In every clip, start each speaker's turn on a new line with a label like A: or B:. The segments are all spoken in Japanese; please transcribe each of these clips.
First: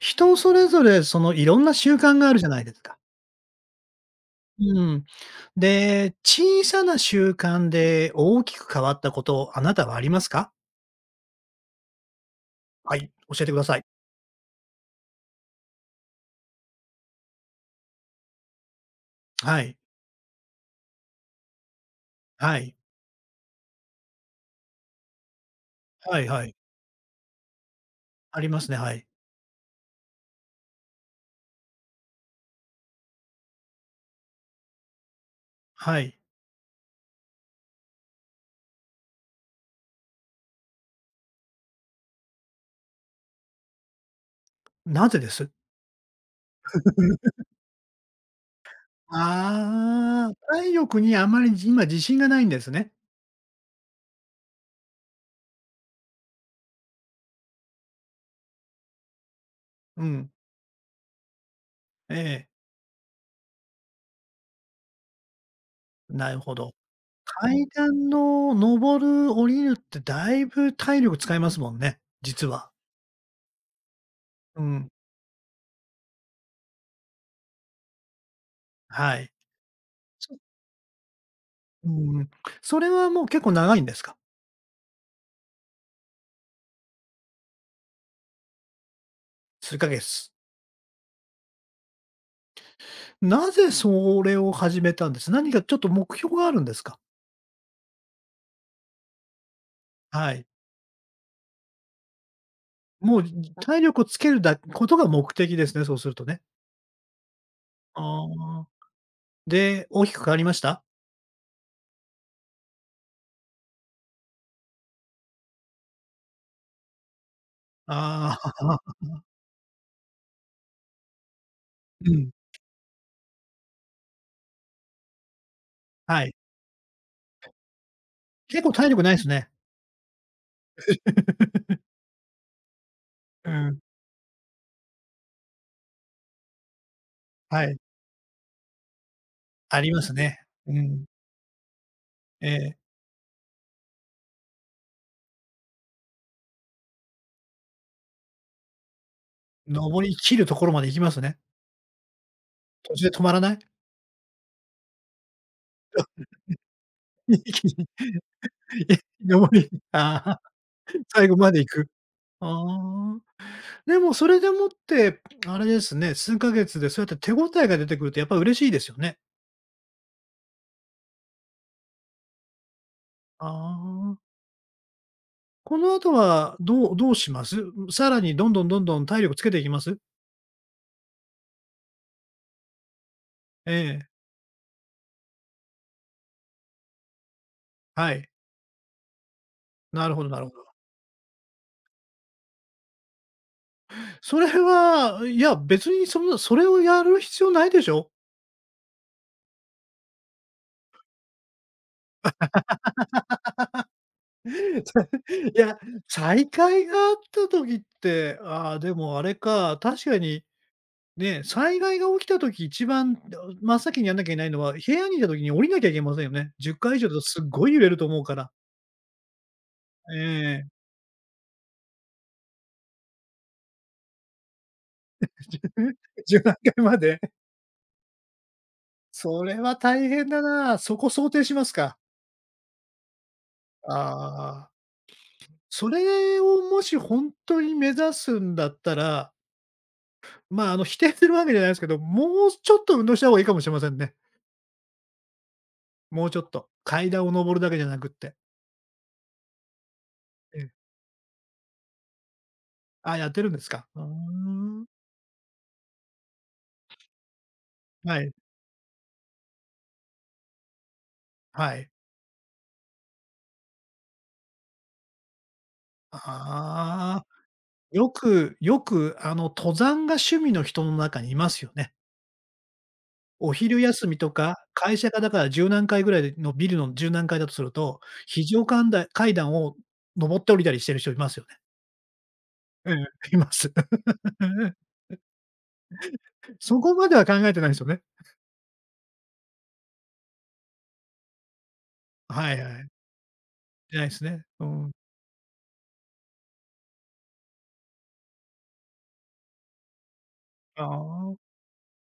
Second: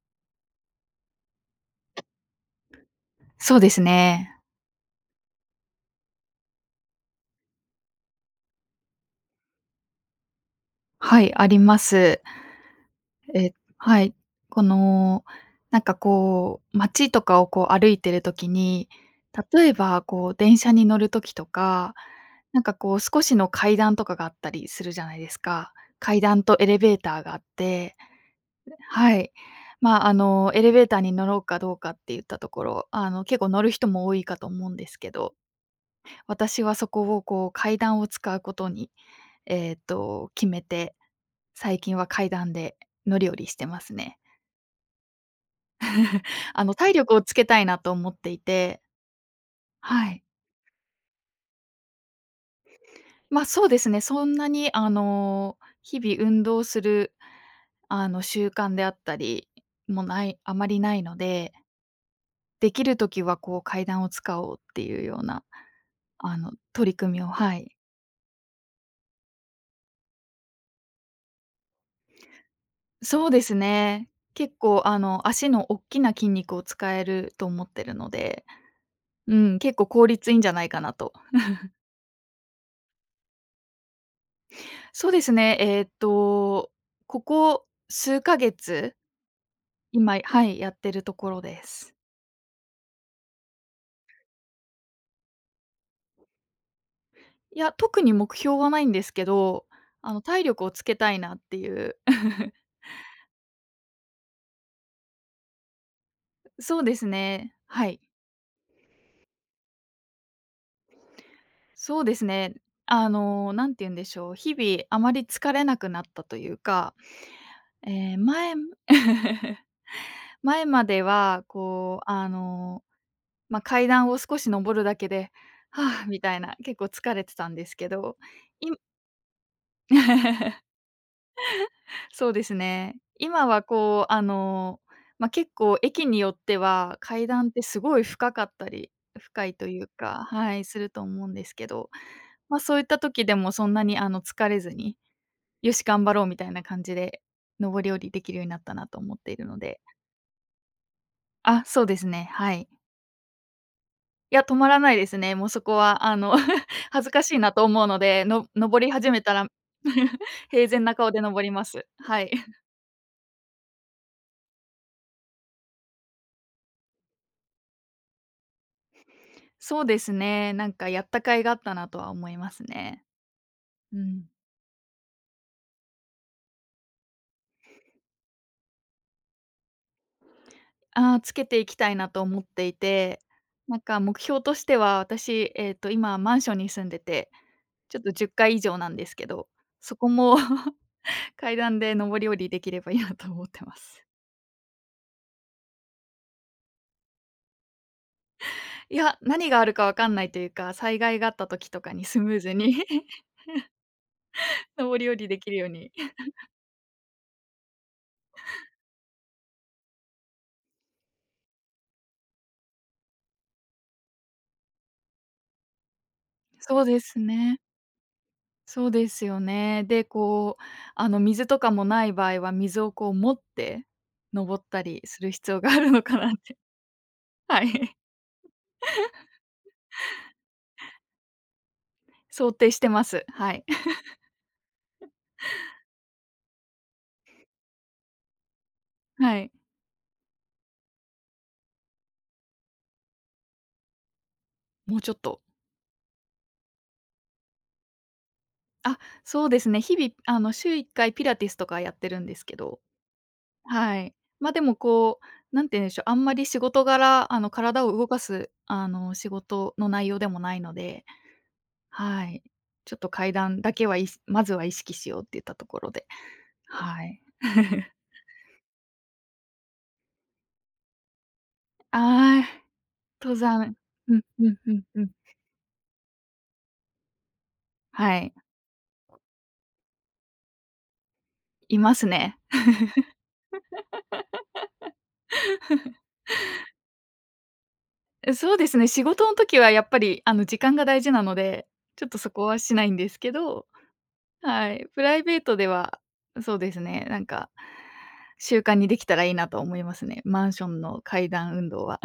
A: 人それぞれ、いろんな習慣があるじゃないですか。
B: そうですね。
A: うん。で、小さな習慣で大きく変わったこと、あなたはありますか？
B: はい、あります。
A: はい、教えて
B: え、
A: ください。
B: はい。この、なんかこう、街とかをこう歩いてる時に、
A: は
B: 例え
A: い。
B: ばこう電車に乗る時とか、
A: は
B: なんか
A: い。
B: こう少しの階段とかがあったりするじゃないですか。
A: は
B: 階
A: い
B: 段
A: はい。
B: とエレベーターがあって、
A: ありますね、はい。
B: はい。まあ、あの、エレベーターに乗ろうかどうかって言ったところ、あの、結構乗る人も多いかと思うんですけど、
A: はい。
B: 私はそこをこう階段を使うことに、えっと、決めて、最近は階段で乗り降りしてますね。
A: なぜです？
B: あの、体力をつけたいなと思っていて、はい。
A: ああ、体力にあまり、今自信がないんですね。
B: ま、そうですね、そんなにあの、日々運動する、あの、習慣であったりも
A: う
B: な
A: ん。
B: い、あまりないので、
A: ええ、
B: できる時はこう階段を使おうっていうような、
A: な
B: あ
A: る
B: の、
A: ほど。
B: 取り組みを、は
A: 階
B: い。
A: 段の上る、降りるってだいぶ体力使いますもんね、実は。
B: そうですね。結
A: う
B: 構
A: ん、
B: あの、足のおっきな筋肉を使えると思ってるので、
A: はい。
B: うん、結構効率いいんじゃないかなと。
A: うーん、それはもう結構長いんですか？
B: そうですね、ここ数ヶ月、
A: 数ヶ
B: 今
A: 月。
B: はい、やってるところです。
A: なぜそれを始めたんです？何かちょっと目標があるんですか？
B: いや、特に目標はないんですけど、あの、
A: は
B: 体
A: い。
B: 力をつけたいなっていう。
A: もう、体力をつけるだことが目的ですね、そうするとね。
B: そうですね、はい。
A: ああ。で、大きく変わりました？
B: そうですね、あの、なんて言うんでしょう、日々あまり疲れなくなったというか、えー
A: あ
B: 前
A: あ。
B: 前までは、こ う、
A: う
B: あ
A: ん、
B: の、まあ、階段を少し登るだけで、はあ、み
A: はい。
B: たいな、結構疲れてたんですけど、
A: 結構体力ないすね。
B: そうですね。今
A: う
B: は
A: ん、
B: こう、あの、まあ、結構駅によっては、階段って
A: はい。
B: すごい深かったり、深いと
A: あ
B: いう
A: ります
B: か、
A: ね。
B: はい、
A: う
B: すると
A: ん。
B: 思うんですけど、
A: え
B: まあ、そ
A: え、
B: ういった時でもそんなにあの、疲れずに、よし頑張ろうみたいな感じで、上り下りできるようになったなと思っているので。
A: 登り切るところまで行きますね。
B: あ、そうですね、はい。
A: 途中で止まらない？
B: いや、止まらないですね。もうそこはあ の 恥ずかしい
A: 一
B: な
A: 気
B: と思
A: に、
B: うので、の登 り
A: え、
B: 始めたら
A: 登り ああ、
B: 平然な顔で
A: 最後
B: 登り
A: まで
B: ま
A: 行
B: す。
A: く。
B: はい。
A: ああ。でもそれでもって、あれですね、数ヶ月でそうやって手応えが出てくるとやっぱ嬉しいですよね。
B: そうですね。なんかやった甲斐があったなとは思いますね。
A: あ
B: うん。
A: あ。この後はどうします？さらにどんどんどんどん体力つけていきます？
B: ああ、つけていきたいなと思っていて、
A: え
B: なんか
A: え、
B: 目標としては、私、えっと、今マンションに住んでて、ちょっ
A: は
B: と
A: い。
B: 10階以上なんですけど、そ
A: な
B: こ
A: るほど
B: も
A: なるほど。
B: 階段で上り下りできればいいなと思ってます。
A: それは、いや、別にそんなそれをやる必要ないでしょ。
B: いや、何があるかわかんないというか、災害があった時とかにスムーズに 上り下りでき
A: い
B: るよう
A: や、
B: に。
A: 再会があった時って、ああ、でもあれか、確かに、で、災害が起きたとき一番、真っ先にやんなきゃいけないのは、部屋にいたときに降りなきゃいけませんよね。10
B: そう
A: 階以
B: で
A: 上だ
B: す
A: とすっ
B: ね。
A: ごい揺れると思うから。
B: そうですよね。で、
A: え
B: こう、
A: え。
B: あの、水とかもない場合は、水をこう持って登ったりする必要がある のかなっ
A: 10何
B: て、
A: 階まで。
B: はい、
A: それは大変だな。そこ想定しますか。
B: 想定してます。はい。
A: ああ。それをもし本当に目指すんだったら、
B: はい。
A: まあ、否定するわけじゃないですけど、もうちょっと運動した方がいいかもしれませんね。
B: もうちょっと。
A: もうちょっと。階段を上るだけじゃなくって。
B: あ、そうですね。日々、あの、
A: ええ。
B: 週1回ピラティスとかやってるんですけど、
A: あ、やってるんですか。
B: は
A: うー
B: い。ま、でも
A: ん。
B: こう、なんて言うんでしょう、あんまり仕事柄、あの、体を動か
A: はい、
B: す、あの、仕事の内容でもないので、
A: はい。
B: はい。ちょっと階段だけは、まずは意識しようって言ったところで、はい。
A: ああ。よくよく、登山が趣味の人の中にいますよね。
B: ああ、登
A: お
B: 山。
A: 昼休み
B: うん
A: と
B: う
A: か、
B: んうん
A: 会
B: う
A: 社
B: ん。
A: がだから10何階ぐらいのビルの10何階だとすると、
B: はい、
A: 非常階段を上って降りたりしてる人いますよね。
B: いますね。
A: ええ、います。そこまでは考えてないですよね。
B: そうですね、仕事の時はやっぱり、あの、時間が大事なので、ちょっとそこ
A: は
B: は
A: い
B: し
A: は
B: な
A: い。
B: いんですけど、
A: じゃないですね。う
B: はい、
A: ん。
B: プライベートでは、そうですね、なんか、習慣にできたらいいなと思いますね。マンション
A: あ
B: の階
A: あ。
B: 段運動は。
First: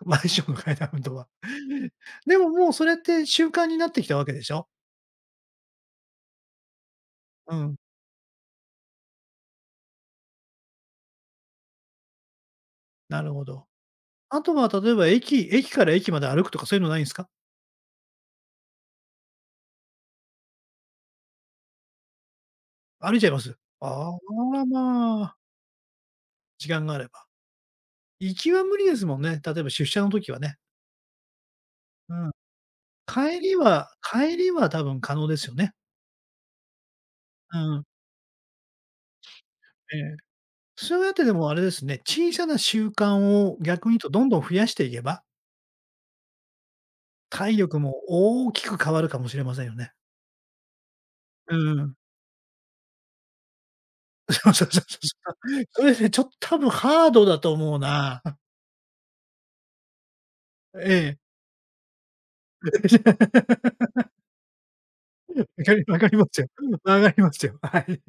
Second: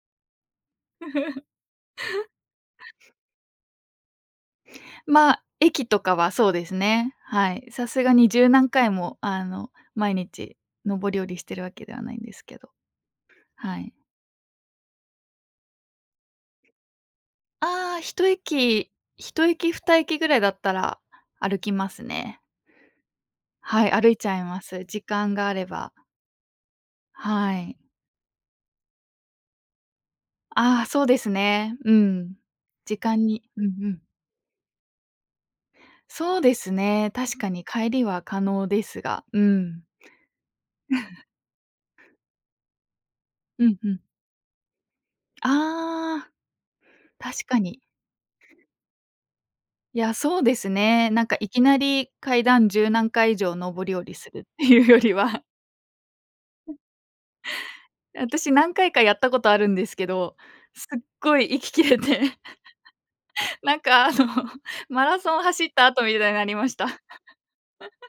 A: マンションの階段運動は。でももうそれって習慣になってきたわけでしょ？
B: まあ、駅とかはそうですね。は
A: う
B: い。
A: ん、
B: さすがに十何回も、あの、毎日上り下りしてるわけではないんですけど、
A: なるほど。
B: はい。
A: あとは例えば駅から駅まで歩くとかそういうのないんすか？
B: ああ、一駅、二駅ぐらいだったら歩きますね。
A: 歩いちゃいます？
B: はい、歩い
A: あ
B: ちゃいま
A: ら
B: す。時
A: ま
B: 間
A: あ、
B: があれば。
A: 時間があれば。
B: はい。
A: 行きは無理ですもんね、例えば出社の時はね。
B: ああ、そうですね。う
A: うん。
B: ん。時間に、うんうん。
A: 帰りは多分可能ですよね。
B: そうですね、確か
A: う
B: に
A: ん。
B: 帰りは可能ですが、うん。
A: ええ。そうやってでもあれですね、小さな習慣を
B: うん
A: 逆
B: う
A: に言う
B: ん。
A: とどんどん増やしていけば、
B: ああ、確
A: 体
B: か
A: 力
B: に。
A: も大きく変わるかもしれませんよね。
B: いや、そうですね。なんかい
A: う
B: きな
A: ん。
B: り階段十何回以上上り下り するっ
A: そうそ
B: て
A: うそ
B: い
A: う
B: う
A: そ
B: よりは、
A: うそう。それね、ちょっと多分ハードだと思う な。
B: 私何回かやったことあるんですけど、す
A: え
B: っ
A: え。
B: ごい息切れて、なん かあの、マラソン走った
A: わ
B: 後
A: かり
B: み
A: ま
B: たいに
A: す
B: な
A: よ。
B: りました。
A: わかりますよ。はい。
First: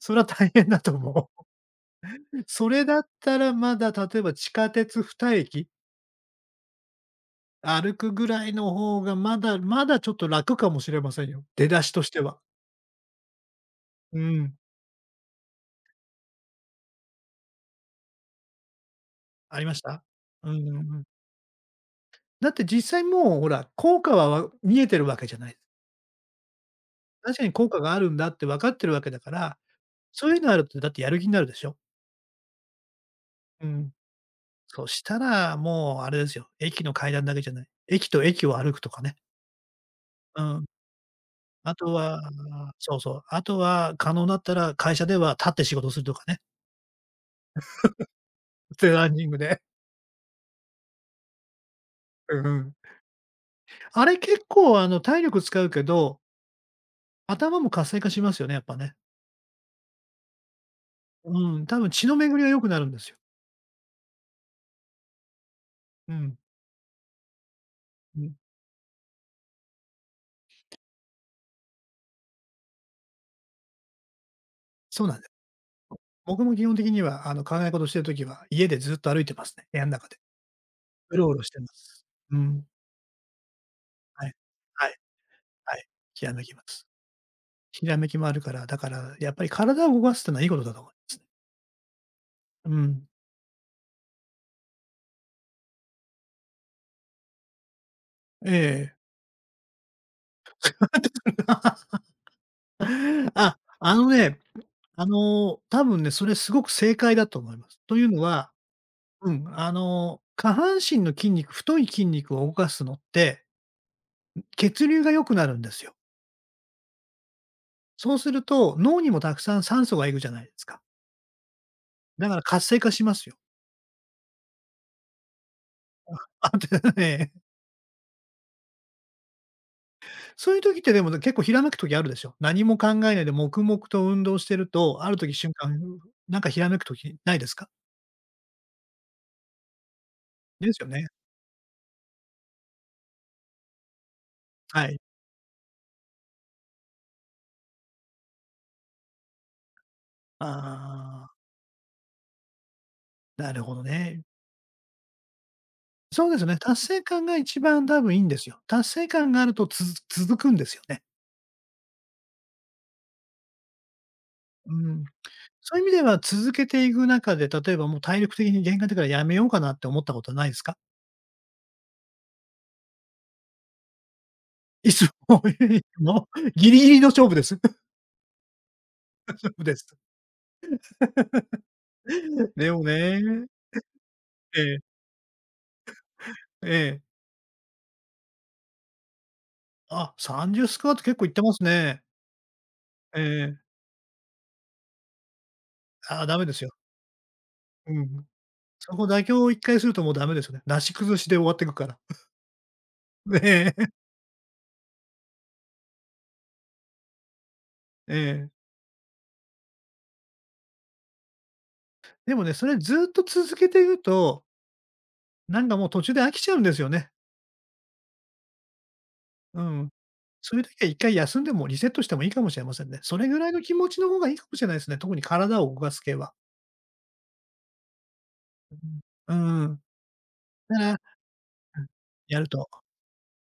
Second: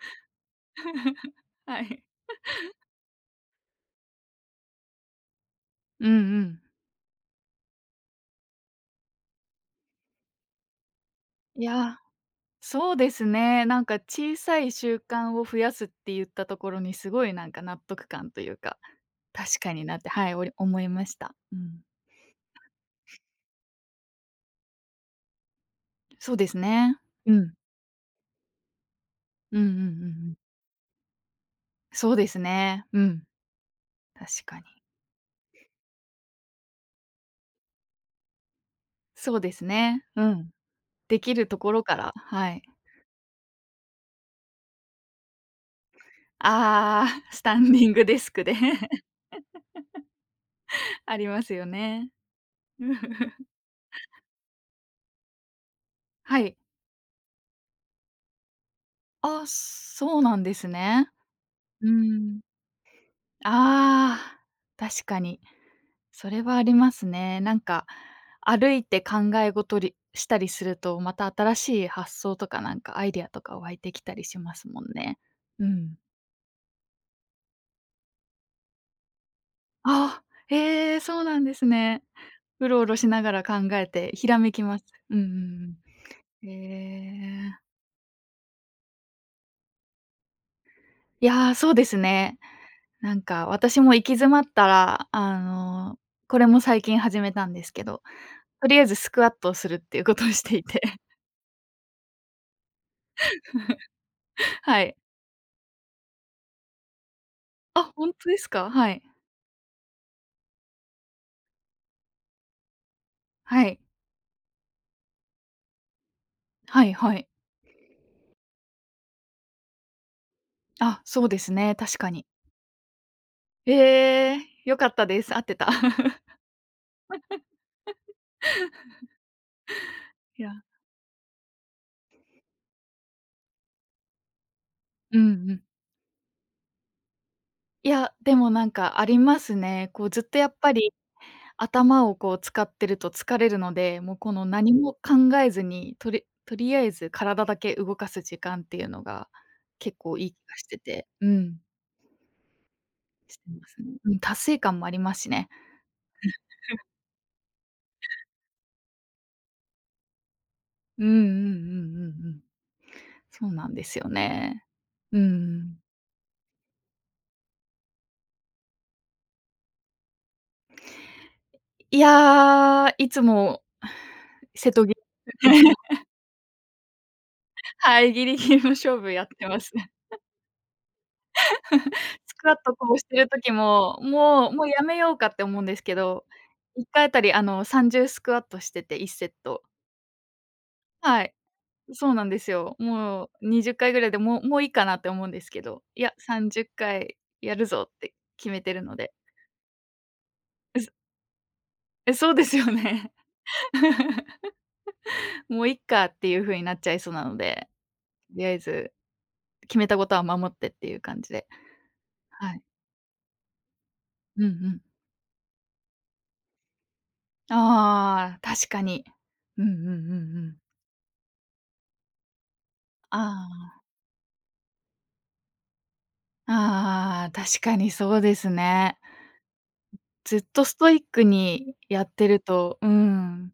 A: それは大変だと思 う。
B: はい。
A: それだったらまだ例えば地下鉄2駅
B: うんうん。
A: 歩くぐらいの方がまだまだちょっと楽かもしれませんよ。
B: い
A: 出だし
B: や、
A: としては。
B: そうですね。なんか
A: う
B: 小
A: ん。
B: さい習慣を増やすって言ったところにすごいなんか納得感というか、
A: あ
B: 確
A: り
B: か
A: まし
B: になっ
A: た？
B: て、はい、お
A: う
B: り
A: んうん
B: 思い
A: うん。
B: ました。うん。
A: だって実際もうほら、効果は見えてるわけじゃない。
B: そうですね。う
A: 確かに
B: ん。
A: 効果があるんだって分かってるわけだから、
B: うんうんうんう
A: そう
B: ん。
A: いうのあるとだってやる気になるでしょ。
B: そうですね。うん。
A: うん。
B: 確かに。
A: そしたらもうあれですよ、駅の階段だけじゃない。駅と駅を歩くとかね。
B: そうですね。う
A: う
B: ん。
A: ん。
B: できるとこ
A: あ
B: ろ
A: と
B: から、
A: は、
B: はい。
A: そうそう、あとは可能だったら会社では立って仕事するとかね。
B: ああ、スタンディングデスクで
A: で、ラ ンニングで。
B: ありますよね。
A: うん、 あれ結構体力使うけど、
B: はい。
A: 頭も活性化しますよね、やっぱね。
B: あ、そうなんですね。
A: うん、多分
B: う
A: 血の巡
B: ん。
A: りが良くなるんですよ。
B: ああ、確かに。
A: う
B: そ
A: ん、
B: れはありますね。なんか、
A: うん。
B: 歩いて考え事りしたりすると、また新しい発想とか、なんかアイデアとか湧いてきたりしますもん
A: そうな
B: ね。
A: んです。
B: うん。
A: 僕も基本的には考え事してる時は、家でずっと歩いてますね、部屋ん中で。
B: あ、へええ、
A: う
B: そう
A: ろう
B: な
A: ろ
B: ん
A: し
B: で
A: て
B: す
A: ま
B: ね。
A: す。うん、
B: うろうろしながら考えてひ
A: はい。
B: らめきます。
A: はい、
B: うんう
A: は
B: ん
A: い。ひらめ
B: うん。
A: きます。
B: へえ。
A: ひらめきもあるから、だからやっぱり体を動かすってのはいいことだと思いますね。
B: いや、そうですね。
A: うん。
B: なんか私も行き詰まったら、あの、これも最近始めたんですけど、
A: え
B: とりあえず
A: え。
B: スクワットをするっていうことをしていて、
A: あ、あのね、
B: はい。
A: 多分ね、それすごく正解だと思います。
B: あ、
A: とい
B: ほ
A: う
B: ん
A: の
B: とです
A: は
B: か？はい。
A: うん、下半身の筋肉、太い筋肉を動かすのって、
B: はい。
A: 血流が良くなるんですよ。
B: はいはい。
A: そうすると、脳にもたくさん酸素がいくじゃないですか。
B: あ、そうですね、確かに。
A: だから活性化しますよ。
B: ええ、良かったです。合ってた。
A: あ、で、え、
B: いや、
A: そういう時ってでも結構ひらめく時あるでしょ？何も考えないで黙々と運動してると、ある
B: うん
A: 時瞬
B: うん。
A: 間、なんかひらめく時ないですか？
B: いや、でもなんかありますね。こうずっとやっ
A: で
B: ぱ
A: すよ
B: り、
A: ね。
B: 頭をこう使ってると疲れるので、もうこの何
A: は
B: も
A: い。
B: 考えずに、とりあえず体だけ動かす時間っていうのが、結構いい気がしてて、
A: ああ、
B: うん、して
A: なる
B: ま
A: ほど
B: すね。うん、
A: ね。
B: 達成感もありますしね。
A: そうですよね。達成感が一番多分いいんですよ。達成感があると続くんですよね。
B: うんうんうんうんうん。そうなんですよね。
A: うん。
B: う
A: そうい
B: ん。
A: う意味では続けていく中で、例えばもう体力的に限界だからやめようかなって思ったことはないですか？
B: いや、いつも瀬 戸ぎ
A: い つもギリギリの勝負です。
B: はい、ギリギリの勝負やってま す
A: で
B: ね。
A: す。
B: スクワッ
A: で
B: ト
A: も
B: こうしてる
A: ね、
B: 時も、もう
A: え
B: もうや
A: え、
B: めようかって思うんですけど、
A: え
B: 1
A: え。
B: 回あたりあの30スクワットしてて、1セット。
A: あ、30スクワット結
B: は
A: 構いっ
B: い、
A: てますね。
B: そうなんですよ。
A: え
B: もう
A: え。
B: 20回ぐらいで、もういいかなって思うんですけど、いや、
A: あ、ダメです
B: 30
A: よ。
B: 回やるぞっ
A: う
B: て
A: ん。
B: 決めてる
A: そ
B: の
A: こ
B: で。
A: 妥協を1回するともうダメですよね。な
B: う
A: し
B: す、
A: 崩しで終わっていくから。
B: え、そうですよね。
A: ええ、
B: もういっかっていう風になっちゃいそうなので、
A: え
B: とり
A: え。
B: あえず決めたことは守ってっていう感じで。
A: でも
B: は
A: ね、
B: い。
A: それずっと続けていく
B: う
A: と、
B: んうん。
A: なんかもう途中で飽きちゃうんですよね。
B: ああ、確かに。
A: う
B: うんうんうん
A: ん。
B: う
A: そ
B: ん。
A: ういう時は一回休んでもリセットしてもいいかもしれませんね。それぐらいの気
B: あ
A: 持ちの方がいいかもしれないですね。特に体を動かす系は。
B: あ、ああ、確かにそうですね。
A: うん。
B: ずっとス
A: だから
B: トイッ
A: う
B: クに
A: ん、
B: やって
A: や
B: る
A: ると。
B: と、うん、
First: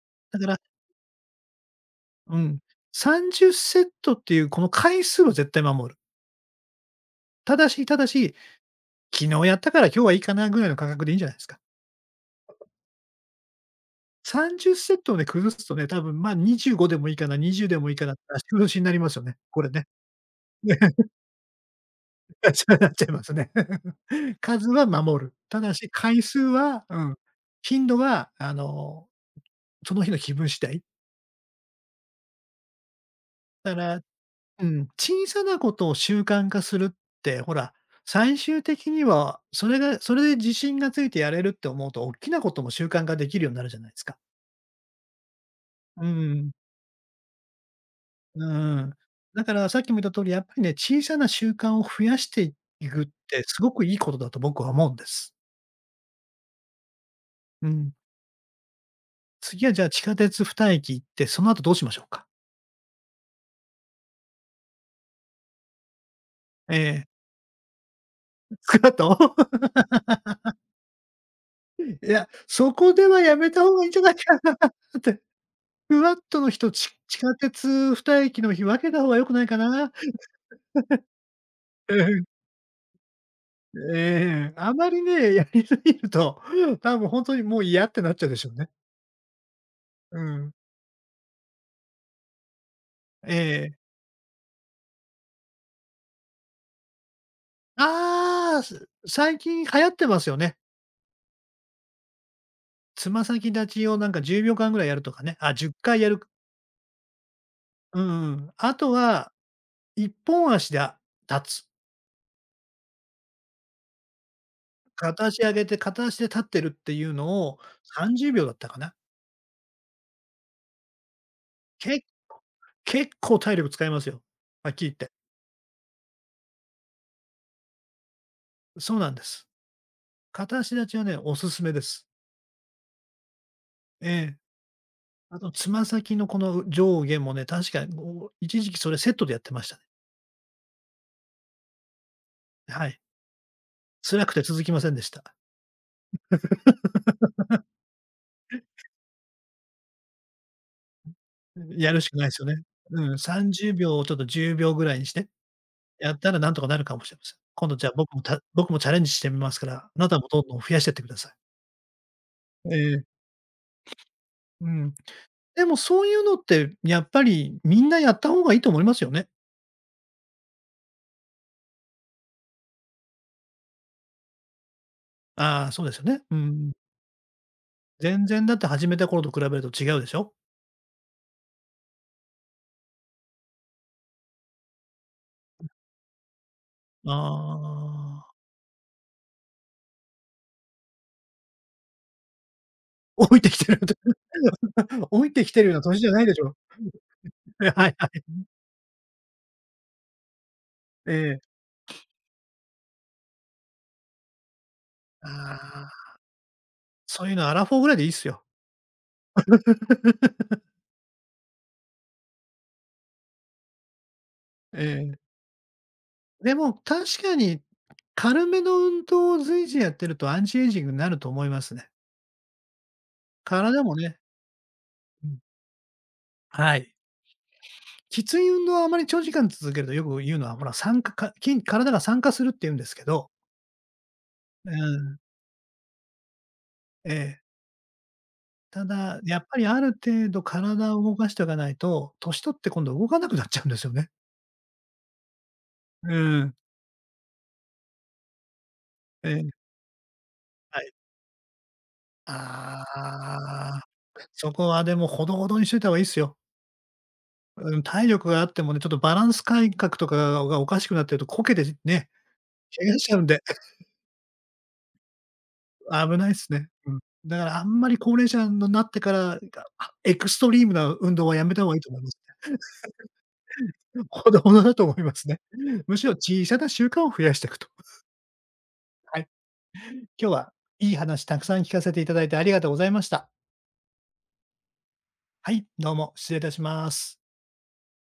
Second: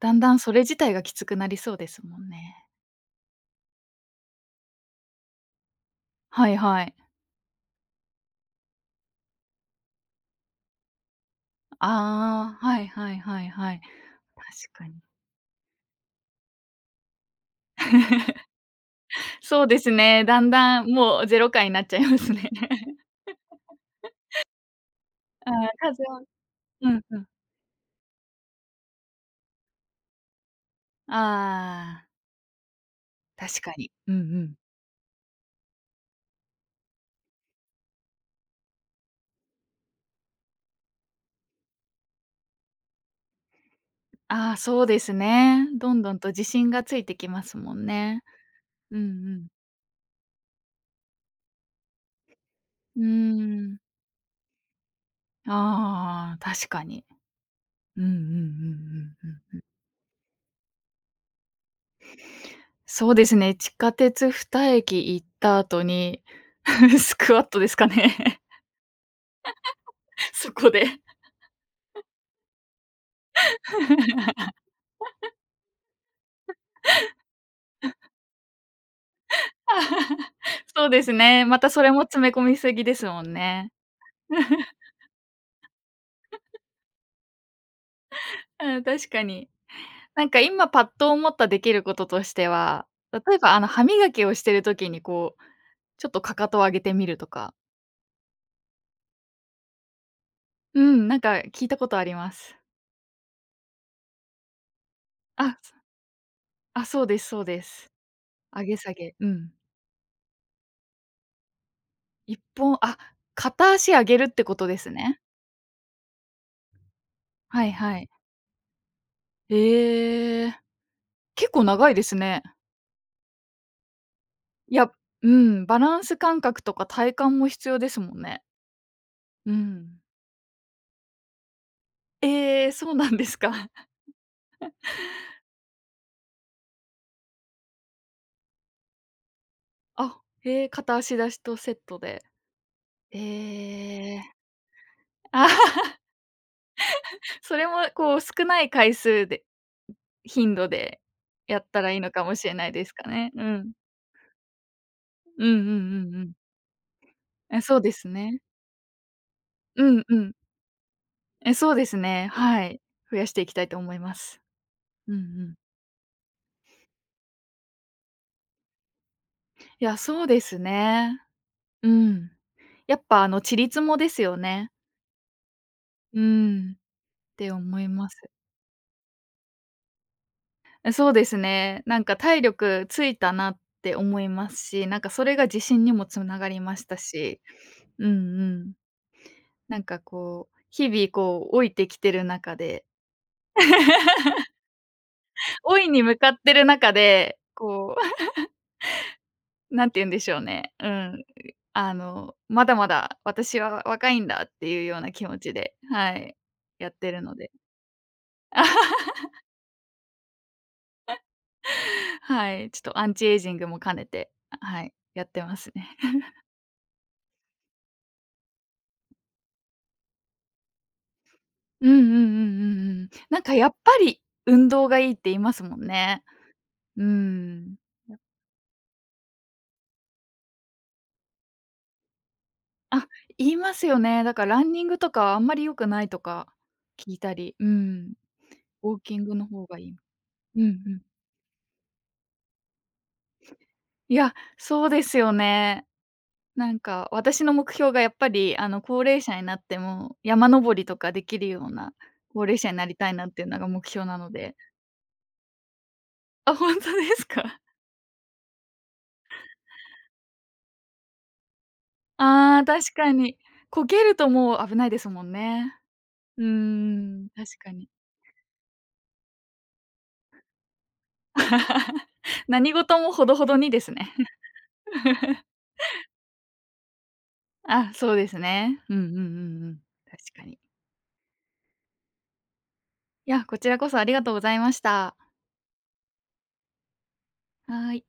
B: だんだん
A: だか
B: そ
A: ら、
B: れ自体がきつくなりそうですもん
A: う
B: ね。
A: ん、30セットっていうこの回数を絶対守る。
B: はいはい。
A: ただし、ただし、昨日やったから今日はいいかなぐらいの感覚でいいんじゃないですか。
B: ああ、はいはいはいはい。確
A: 30
B: か
A: セ
B: に。
A: ットをね、崩すとね、多分、ま、25でもいいかな、20でもいいかなって足崩しになりますよね、こ
B: そう
A: れ
B: で
A: ね。
B: すね、だんだん もうゼロ回になっちゃいますね。
A: そうなっちゃい ますね。数は守る。
B: あ
A: た
B: あ、
A: だし
B: 数
A: 回
B: を、
A: 数は
B: う
A: う
B: ん
A: ん、
B: うん。
A: 頻度はその日の気分次第。
B: ああ、確か
A: だか
B: に。
A: ら、
B: うんうん。
A: うん、小さなことを習慣化するって、ほら、最終的には、それがそれで自信がついてやれるって思うと、大きなことも習慣化できるようになるじゃないですか。
B: ああ、そうですね。どん
A: う
B: どんと自
A: ん、
B: 信がついてきますもんね。
A: うん。
B: うんう
A: だ
B: ん。
A: からさっきも言った通り、やっぱりね、小さな習慣を増やしてい
B: う
A: く
B: ー
A: って、すご
B: ん。
A: くいいことだと僕は思うんです。
B: ああ、確かに。
A: うん。
B: うんうんうんうんうん。
A: 次はじゃあ地下鉄2駅行って、その後どうしましょうか？
B: そうですね、地下鉄2駅行った後に
A: え え、
B: スクワットですかね、
A: その
B: そこで。
A: いや、そこではやめた方がいいんじゃない かなって。ふわっとの日と、地下鉄二駅の日、分けた方が良くないかな？
B: そうですね、またそれ
A: う
B: も
A: ん。
B: 詰め込みすぎですもんね。
A: ええ、あま りね、やりすぎると、多分ほんとにもう嫌ってなっちゃうでしょうね。
B: うん、確かに。
A: う
B: なんか
A: ん。
B: 今パッと思ったできることとしては、例
A: え
B: えばあの、
A: え。
B: 歯磨きをしてる時にこう、ちょっとかかとを上げてみるとか。
A: ああ、最近流行ってますよね。
B: うん、なんか聞いたことあります。
A: つま先立ちをなんか10秒間ぐらいやるとかね。あ、
B: あ、
A: 10回やる、
B: そうです、そうです。
A: うんうん。
B: 上
A: あ
B: げ
A: と
B: 下げ、う
A: は、
B: ん。
A: 一本足で、立つ。
B: 一本あ、片足上げるってことですね。
A: 片足上げて、片足で立ってるっていうのを
B: はいはい。
A: 30秒だったかな。
B: へえ、結構長いで
A: け
B: すね。
A: 結構体力使いますよ、はっ
B: い
A: きり
B: や、
A: 言って。
B: うん、バランス感覚とか体幹も必要ですもんね。
A: そうなんです。
B: うん。
A: 片足立ちはね、おすすめです。
B: ええ、そうなんですか。
A: ええ。あと、つま先のこの上下もね、確かに一時期それセットでやってましたね。
B: あ、へえ、片足出しとセットで。
A: はい。
B: ええ。
A: 辛くて続きませんでした。
B: あ、それもこう少ない回数で、頻度でやった
A: や
B: らいい
A: るし
B: の
A: か
B: か
A: ないで
B: も
A: す
B: し
A: よ
B: れ
A: ね。
B: ないですか
A: うん、
B: ね。う
A: 30
B: ん
A: 秒をちょっと10秒ぐらいにして、
B: うんうんう
A: や
B: ん
A: っ
B: う
A: た
B: ん。
A: らなんとかなるかもしれません。今度
B: そう
A: じゃ
B: で
A: あ
B: すね。
A: 僕もチャレンジしてみますから、
B: う
A: あ
B: ん
A: な
B: う
A: たも
B: ん。
A: どんどん増やしてってください。
B: そうですね、は
A: え
B: い。
A: え、
B: 増やしていきたいと思います。
A: うん。
B: うんうん。
A: でもそういうのって、やっぱりみんなやった方がいいと思いますよね。
B: いや、そうですね。うん。やっぱあの、ちりつもですよね。
A: ああ、そうですよね。
B: う
A: うん。
B: ん、って思いま
A: 全
B: す。
A: 然だって始めた頃と比べると違うでしょ？
B: そうですね。なんか体力ついたなって思いますし、なんかそれが自信にもつながりましたし、うんう
A: ああ。
B: ん。なんかこう、日々こう老いてきてる中で
A: 老いてきてるっ 老いてきてるよう
B: 老
A: な
B: い
A: 年
B: に
A: じゃ
B: 向
A: ない
B: か
A: で
B: っ
A: し
B: て
A: ょ。
B: る中で、
A: はい
B: こう
A: はい。
B: なんて言うんでしょうね。う
A: え
B: ん。
A: え。
B: あの、まだまだ私は若いんだっていうような気持ちで、
A: ああ、
B: はい、やってる
A: そういう
B: の
A: の
B: で。
A: アラフォーぐらいでいいっすよ。
B: はい、ちょっとアンチエイジングも兼ねて、
A: え
B: はい、
A: え。
B: やってますね。
A: でも、確かに、軽めの運動を随時やってるとアンチエイジングになると思います
B: う
A: ね。
B: んうんうんうんうん。なんかやっ
A: 体も
B: ぱ
A: ね、
B: り運動がいいって
A: う
B: 言
A: ん、
B: いますもんね。
A: はい。
B: うん。
A: きつい運動をあまり長時間続けるとよく言うのは、ほら、酸化か筋体が酸化するって言うんですけ
B: あ、
A: ど、
B: 言いますよね。だからラ
A: う
B: ンニングと
A: ん、
B: かあんまり良くないとか
A: え
B: 聞いた
A: え。
B: り、うん、
A: た
B: ウォーキ
A: だ、
B: ング
A: やっ
B: の
A: ぱ
B: 方
A: りあ
B: がい
A: る
B: い。
A: 程度
B: うんう
A: 体
B: ん。
A: を動かしておかないと、年取って今度動かなくなっちゃうんですよね。
B: いや、そうですよね。
A: うん、
B: なんか、私の目標がやっぱり、あの、高齢
A: え
B: 者に
A: え。
B: なっても、山登
A: は
B: り
A: い。
B: とかできるような高齢者に
A: あ
B: なりたいなっていうのが
A: あ、
B: 目標なの
A: そ
B: で。
A: こはでもほどほどにしといた方がいいっすよ。
B: あ、本当ですか？
A: うん、体力があってもね、ちょっとバランス感覚とかがおかしくなってると、こけてね、
B: ああ、
A: 怪
B: 確
A: 我し
B: か
A: ちゃうん
B: に。
A: で、
B: こけるともう危ないですもんね。
A: 危ないっ
B: うー
A: すね。うん。
B: ん、
A: だから
B: 確
A: あ
B: か
A: ん
B: に。
A: まり高齢者になってから、エクストリームな運動はやめた方がいいと思います。
B: 何事もほどほどにですね。
A: ほどほどだと思いますね。むしろ小さな習慣を増やしていくと。
B: あ、そうですね。うんうんうん
A: は
B: う
A: い。
B: ん。
A: 今
B: 確
A: 日
B: か
A: は
B: に。
A: いい話たくさん聞かせていただいてありがとうございました。
B: いや、こちらこそありがとうございました。
A: はい、どうも失礼いたします。
B: はーい。